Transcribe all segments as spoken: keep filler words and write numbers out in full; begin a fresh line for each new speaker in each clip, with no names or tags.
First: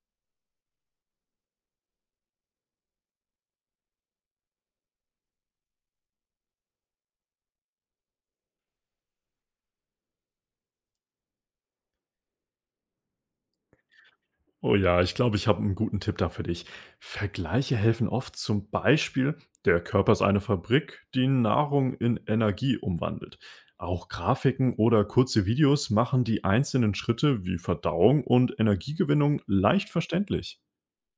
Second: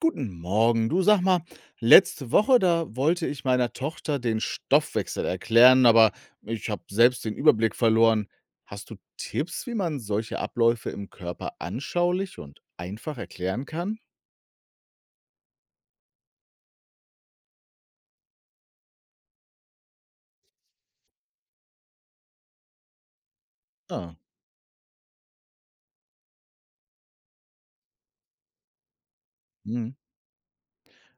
Guten Morgen. Du, sag mal, letzte Woche, da wollte ich meiner Tochter den Stoffwechsel erklären, aber ich habe selbst den Überblick verloren. Hast du Tipps, wie man solche Abläufe im Körper anschaulich und einfach erklären kann?
Oh ja, ich glaube, ich habe einen guten Tipp da für dich. Vergleiche helfen oft, zum Beispiel: Der Körper ist eine Fabrik, die Nahrung in Energie umwandelt. Auch
Ah,
Grafiken oder kurze Videos machen die einzelnen Schritte wie Verdauung und Energiegewinnung
hm.
leicht verständlich.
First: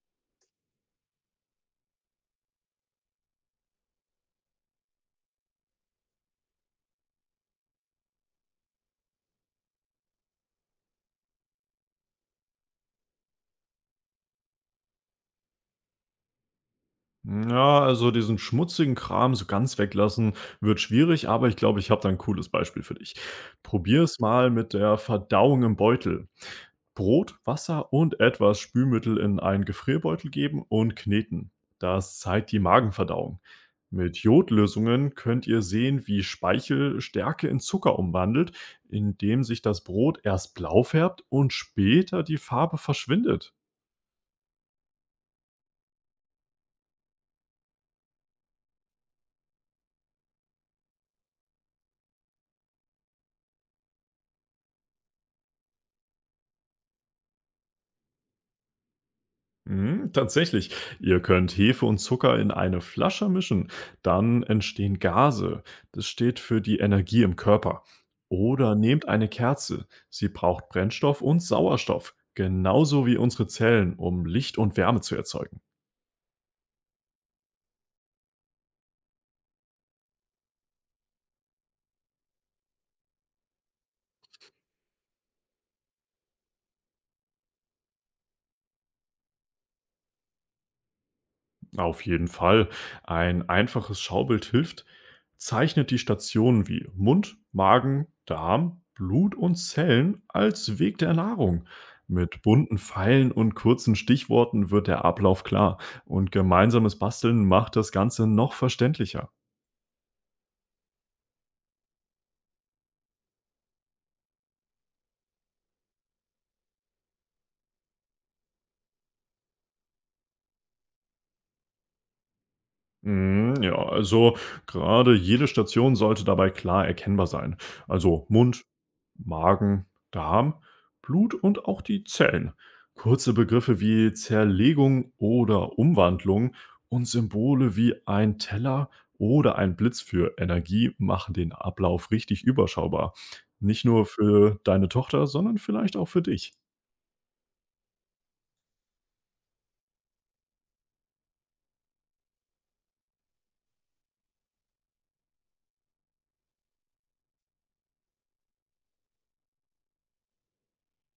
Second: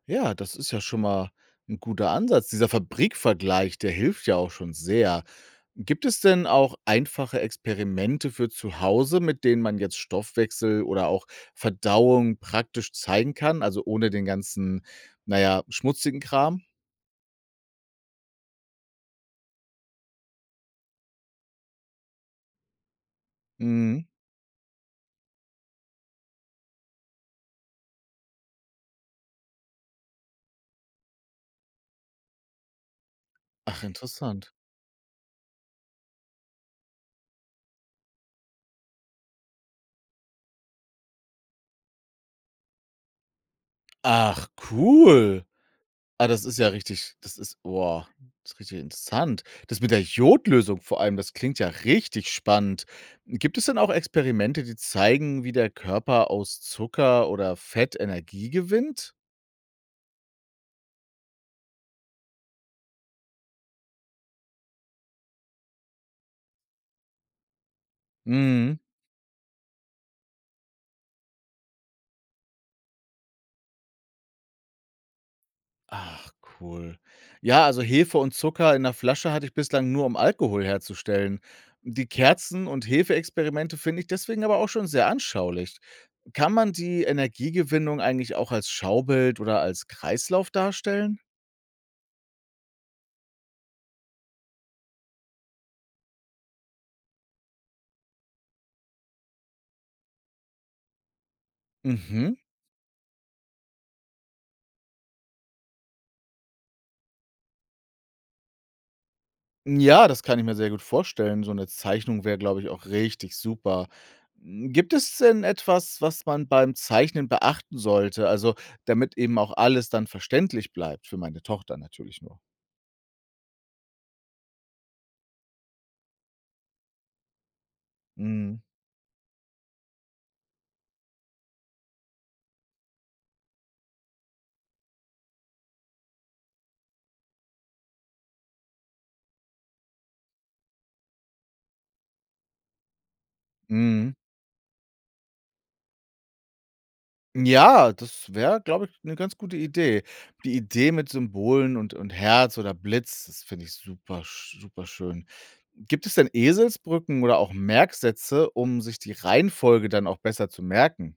Ja, das ist ja schon mal ein guter Ansatz. Dieser Fabrikvergleich, der hilft ja auch schon sehr. Gibt es denn auch einfache Experimente für zu Hause, mit denen man jetzt Stoffwechsel oder auch Verdauung praktisch zeigen kann, also ohne den ganzen, naja, schmutzigen Kram?
Ja, also diesen schmutzigen Kram so ganz weglassen wird schwierig, aber ich glaube, ich habe da 'n cooles Beispiel für dich. Probier
Mhm.
es mal mit der Verdauung im Beutel. Brot, Wasser und etwas Spülmittel in einen Gefrierbeutel geben und kneten. Das zeigt die Magenverdauung.
Ach,
Mit
interessant.
Jodlösungen könnt ihr sehen, wie Speichel Stärke in Zucker umwandelt, indem sich das Brot erst blau färbt und später die Farbe verschwindet.
Ach, cool. Ah, das ist ja richtig, das ist boah, das ist richtig interessant. Das mit der Jodlösung vor allem, das klingt ja richtig spannend. Gibt es denn auch Experimente, die zeigen, wie der Körper aus Zucker oder Fett Energie gewinnt?
Mhm, tatsächlich. Ihr könnt Hefe und Zucker in eine Flasche mischen, dann entstehen Gase. Das steht für die Energie im Körper. Oder
Mhm.
nehmt eine Kerze. Sie braucht Brennstoff und Sauerstoff, genauso wie unsere Zellen, um Licht und Wärme zu erzeugen.
Ach, cool. Ja, also Hefe und Zucker in der Flasche hatte ich bislang nur, um Alkohol herzustellen. Die Kerzen- und Hefeexperimente finde ich deswegen aber auch schon sehr anschaulich. Kann man die Energiegewinnung eigentlich auch als Schaubild oder als Kreislauf darstellen?
Auf jeden Fall. Ein einfaches Schaubild hilft. Zeichnet die Stationen wie Mund, Magen, Darm, Blut und Zellen als Weg der Nahrung.
Mhm.
Mit bunten Pfeilen und kurzen Stichworten wird der Ablauf klar und gemeinsames Basteln macht das Ganze noch verständlicher.
Ja, das kann ich mir sehr gut vorstellen. So eine Zeichnung wäre, glaube ich, auch richtig super. Hm, gibt es denn etwas, was man beim Zeichnen beachten sollte? Also, damit eben auch alles dann verständlich bleibt, für meine Tochter natürlich nur.
Mm, Ja, also gerade jede Station sollte dabei klar erkennbar sein. Also
Mhm,
Mund, Magen, Darm, Blut und auch die Zellen. Kurze Begriffe wie Zerlegung oder Umwandlung und Symbole wie ein Teller oder ein Blitz für Energie machen den Ablauf richtig überschaubar. Nicht nur
mhm.
für deine Tochter, sondern vielleicht auch für dich.
Ja, das wäre, glaube ich, eine ganz gute Idee. Die Idee mit Symbolen und und Herz oder Blitz, das finde ich super sch super schön. Gibt es denn Eselsbrücken oder auch Merksätze, um sich die Reihenfolge dann auch besser zu merken?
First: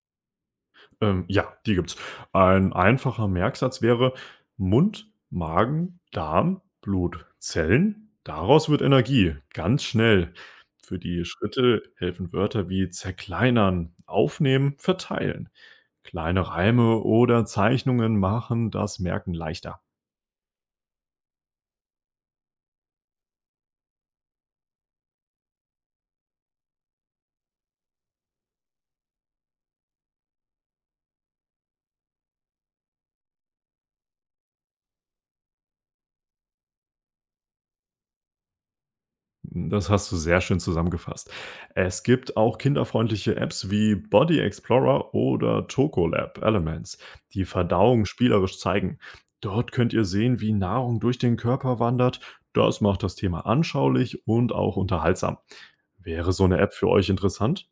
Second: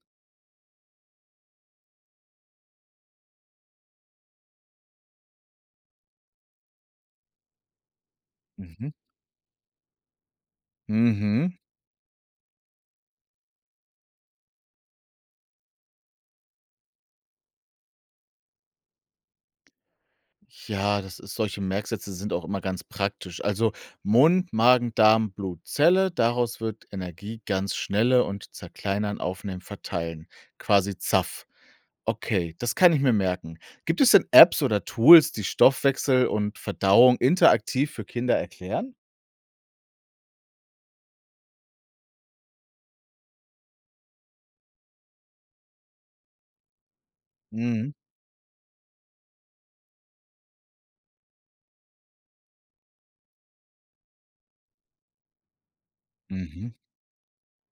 Ähm, ja, die gibt's. Ein einfacher Merksatz wäre: Mund, Magen, Darm, Blut, Zellen. Daraus wird
Mhm.
Energie. Ganz schnell. Für die
Mhm.
Schritte helfen Wörter wie zerkleinern, aufnehmen, verteilen. Kleine Reime oder Zeichnungen machen das Merken leichter.
Ja, das ist solche Merksätze sind auch immer ganz praktisch. Also Mund, Magen, Darm, Blut, Zelle, daraus wird Energie ganz schnelle, und zerkleinern, aufnehmen, verteilen. Quasi Zaff. Okay, das kann ich mir merken. Gibt es denn Apps oder Tools, die Stoffwechsel und Verdauung interaktiv für Kinder erklären?
Das hast du sehr schön zusammengefasst. Es gibt auch kinderfreundliche Apps wie Body Explorer oder Tokolab Elements, die
Mhm.
Verdauung spielerisch zeigen. Dort könnt ihr sehen, wie Nahrung durch den Körper wandert. Das macht das Thema anschaulich und auch unterhaltsam. Wäre so eine
Mhm.
App für euch interessant?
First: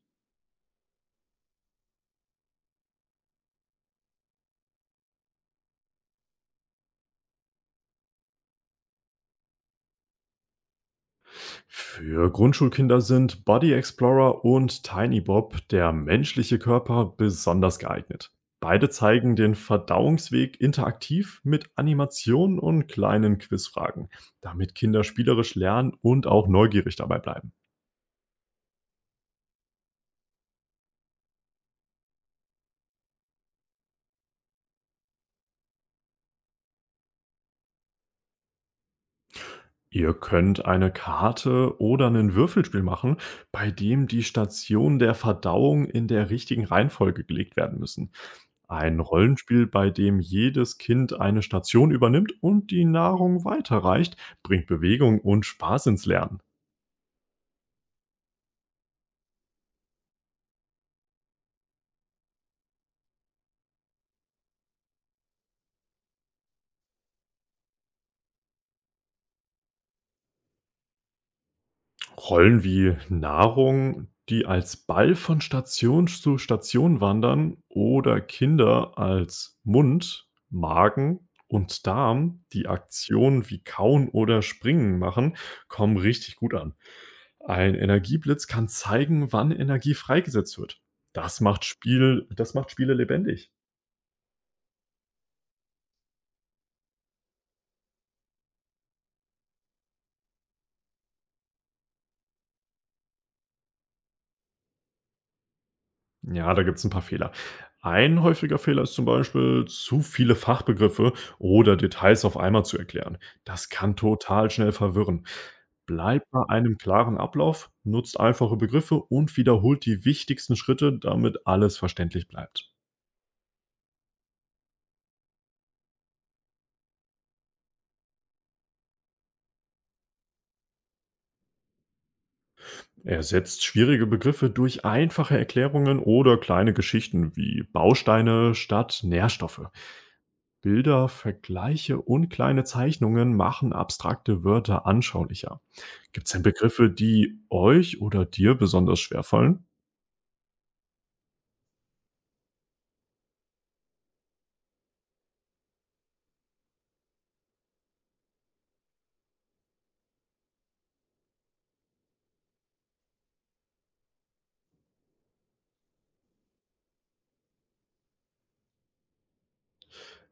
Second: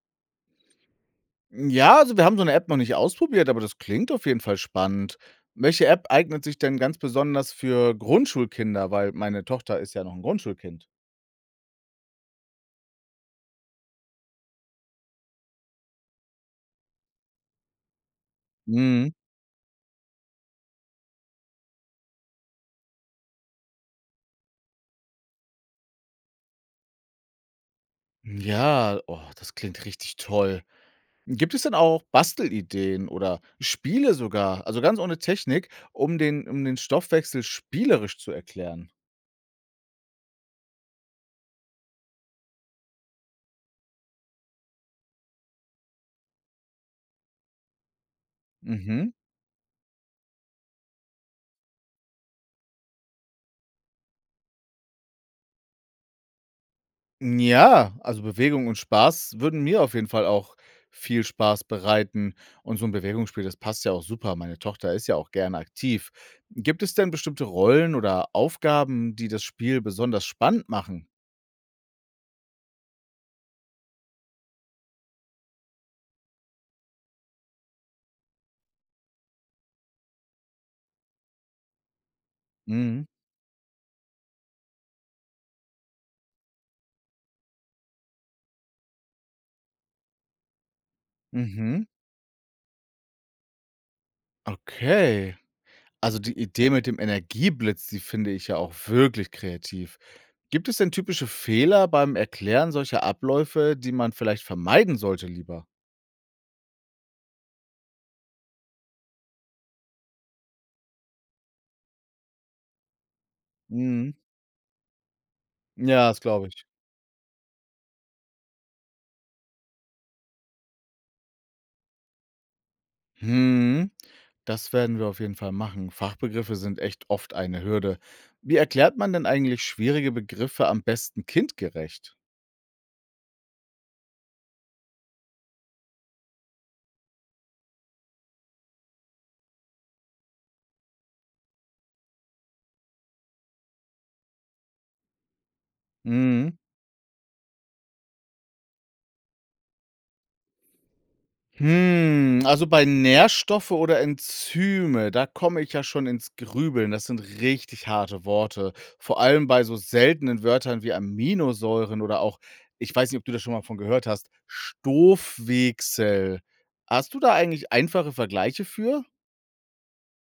Ja, also wir haben so eine App noch nicht ausprobiert, aber das klingt auf jeden Fall spannend. Welche App eignet sich denn ganz besonders für Grundschulkinder? Weil meine Tochter ist ja noch ein Grundschulkind.
Für Grundschulkinder sind Body Explorer und Tiny Bob, der menschliche Körper, besonders geeignet. Beide
Mhm.
zeigen den Verdauungsweg interaktiv mit Animationen und kleinen Quizfragen, damit Kinder spielerisch lernen und auch neugierig dabei bleiben.
Ja, oh, das klingt richtig toll. Gibt es denn auch Bastelideen oder Spiele sogar, also ganz ohne Technik, um den um den Stoffwechsel spielerisch zu erklären?
Ihr könnt eine Karte oder ein Würfelspiel machen, bei dem die Stationen der Verdauung in der richtigen Reihenfolge gelegt werden müssen. Ein
Mhm.
Rollenspiel, bei dem jedes Kind eine Station übernimmt und die Nahrung weiterreicht, bringt Bewegung und Spaß ins Lernen.
Ja, also Bewegung und Spaß würden mir auf jeden Fall auch viel Spaß bereiten. Und so ein Bewegungsspiel, das passt ja auch super. Meine Tochter ist ja auch gerne aktiv. Gibt es denn bestimmte Rollen oder Aufgaben, die das Spiel besonders spannend machen?
Rollen wie Nahrung, die als Ball von Station zu Station wandern oder Kinder als Mund, Magen und Darm, die
Mhm.
Aktionen wie Kauen oder Springen machen, kommen richtig gut an. Ein Energieblitz kann zeigen, wann Energie freigesetzt wird. Das macht
Mhm.
Spiel das macht Spiele lebendig.
Okay. Also die Idee mit dem Energieblitz, die finde ich ja auch wirklich kreativ. Gibt es denn typische Fehler beim Erklären solcher Abläufe, die man vielleicht vermeiden sollte, lieber?
Ja, da gibt's ein paar Fehler. Ein häufiger Fehler ist zum Beispiel, zu viele Fachbegriffe oder Details auf einmal zu erklären. Das kann
Mhm.
total schnell verwirren.
Ja, das
Bleibt bei
glaube ich.
einem klaren Ablauf, nutzt einfache Begriffe und wiederholt die wichtigsten Schritte, damit alles verständlich bleibt.
Mhm. Das werden wir auf jeden Fall machen. Fachbegriffe sind echt oft eine Hürde. Wie erklärt man denn eigentlich schwierige Begriffe am besten kindgerecht?
Ersetzt schwierige Begriffe durch einfache Erklärungen oder kleine Geschichten wie Bausteine statt Nährstoffe. Bilder, Vergleiche und kleine Zeichnungen machen abstrakte Wörter anschaulicher. Gibt es denn
Mhm.
Begriffe, die euch oder dir besonders schwerfallen?
Hm, also bei Nährstoffe oder Enzyme, da komme ich ja schon ins Grübeln. Das sind richtig harte Worte. Vor allem bei so seltenen Wörtern wie Aminosäuren oder auch, ich weiß nicht, ob du das schon mal von gehört hast, Stoffwechsel. Hast du da eigentlich einfache Vergleiche für?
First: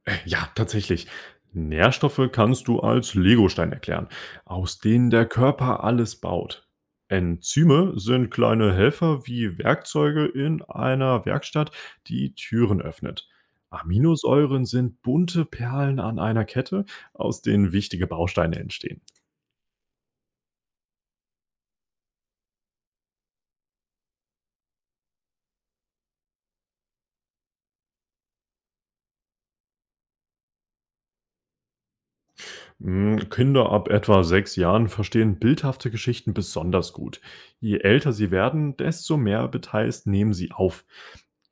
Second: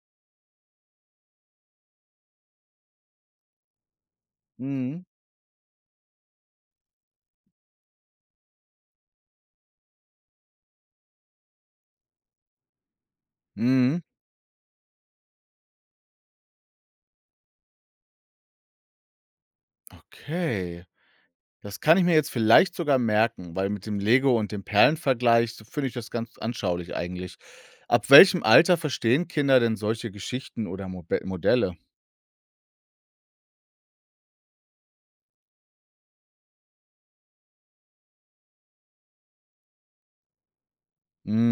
Äh, Ja, tatsächlich. Nährstoffe kannst du als Legostein erklären, aus
Mhm.
denen der Körper alles baut. Enzyme sind kleine Helfer wie Werkzeuge in einer Werkstatt, die Türen öffnet.
Mhm.
Aminosäuren sind bunte Perlen an einer Kette, aus denen wichtige Bausteine entstehen.
Okay. Das kann ich mir jetzt vielleicht sogar merken, weil mit dem Lego und dem Perlenvergleich, so finde ich das ganz anschaulich eigentlich. Ab welchem Alter verstehen Kinder denn solche Geschichten oder Mobe Modelle?
Hm, Kinder ab etwa sechs Jahren verstehen bildhafte Geschichten besonders gut. Je älter sie werden, desto mehr Details nehmen sie auf.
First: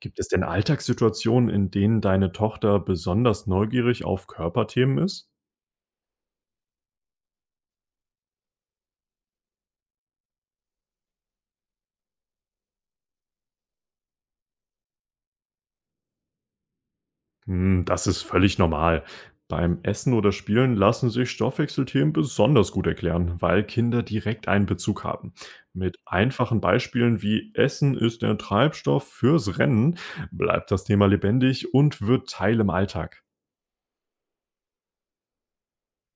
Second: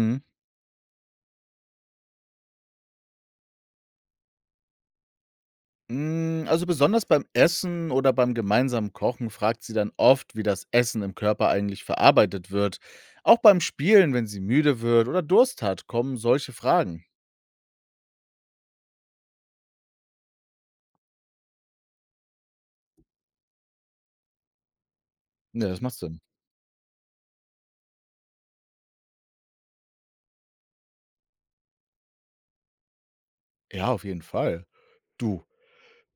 Gibt es denn Alltagssituationen, in denen deine Tochter besonders neugierig auf Körperthemen ist?
Hm, also besonders beim Essen oder beim gemeinsamen Kochen fragt sie dann oft, wie das Essen im Körper eigentlich verarbeitet wird. Auch beim Spielen, wenn sie müde wird oder Durst hat, kommen solche Fragen.
Hm, das ist völlig normal. Beim Essen oder Spielen lassen sich Stoffwechselthemen besonders gut erklären, weil Kinder direkt einen Bezug haben.
Ja, das macht
Mit
Sinn.
einfachen Beispielen wie Essen ist der Treibstoff fürs Rennen bleibt das Thema lebendig und wird Teil im Alltag.
Ja, auf jeden Fall. Du,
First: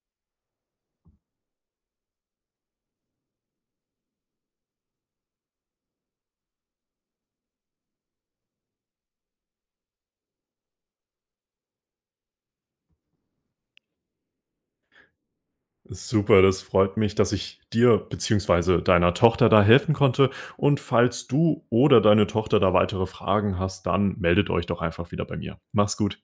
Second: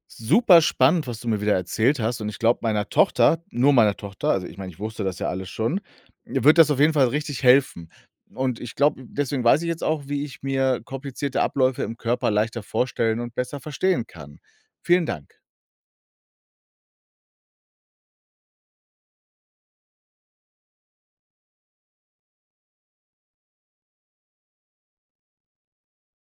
super spannend, was du mir wieder erzählt hast, und ich glaube, meiner Tochter, nur meiner Tochter, also ich meine, ich wusste das ja alles schon, wird das auf jeden Fall richtig helfen. Und ich glaube, deswegen weiß ich jetzt auch, wie ich mir komplizierte Abläufe im Körper leichter vorstellen und besser verstehen kann. Vielen Dank.
Super, das freut mich, dass ich dir beziehungsweise deiner Tochter da helfen konnte. Und falls du oder deine Tochter da weitere Fragen hast, dann meldet euch doch einfach wieder bei mir. Mach's gut.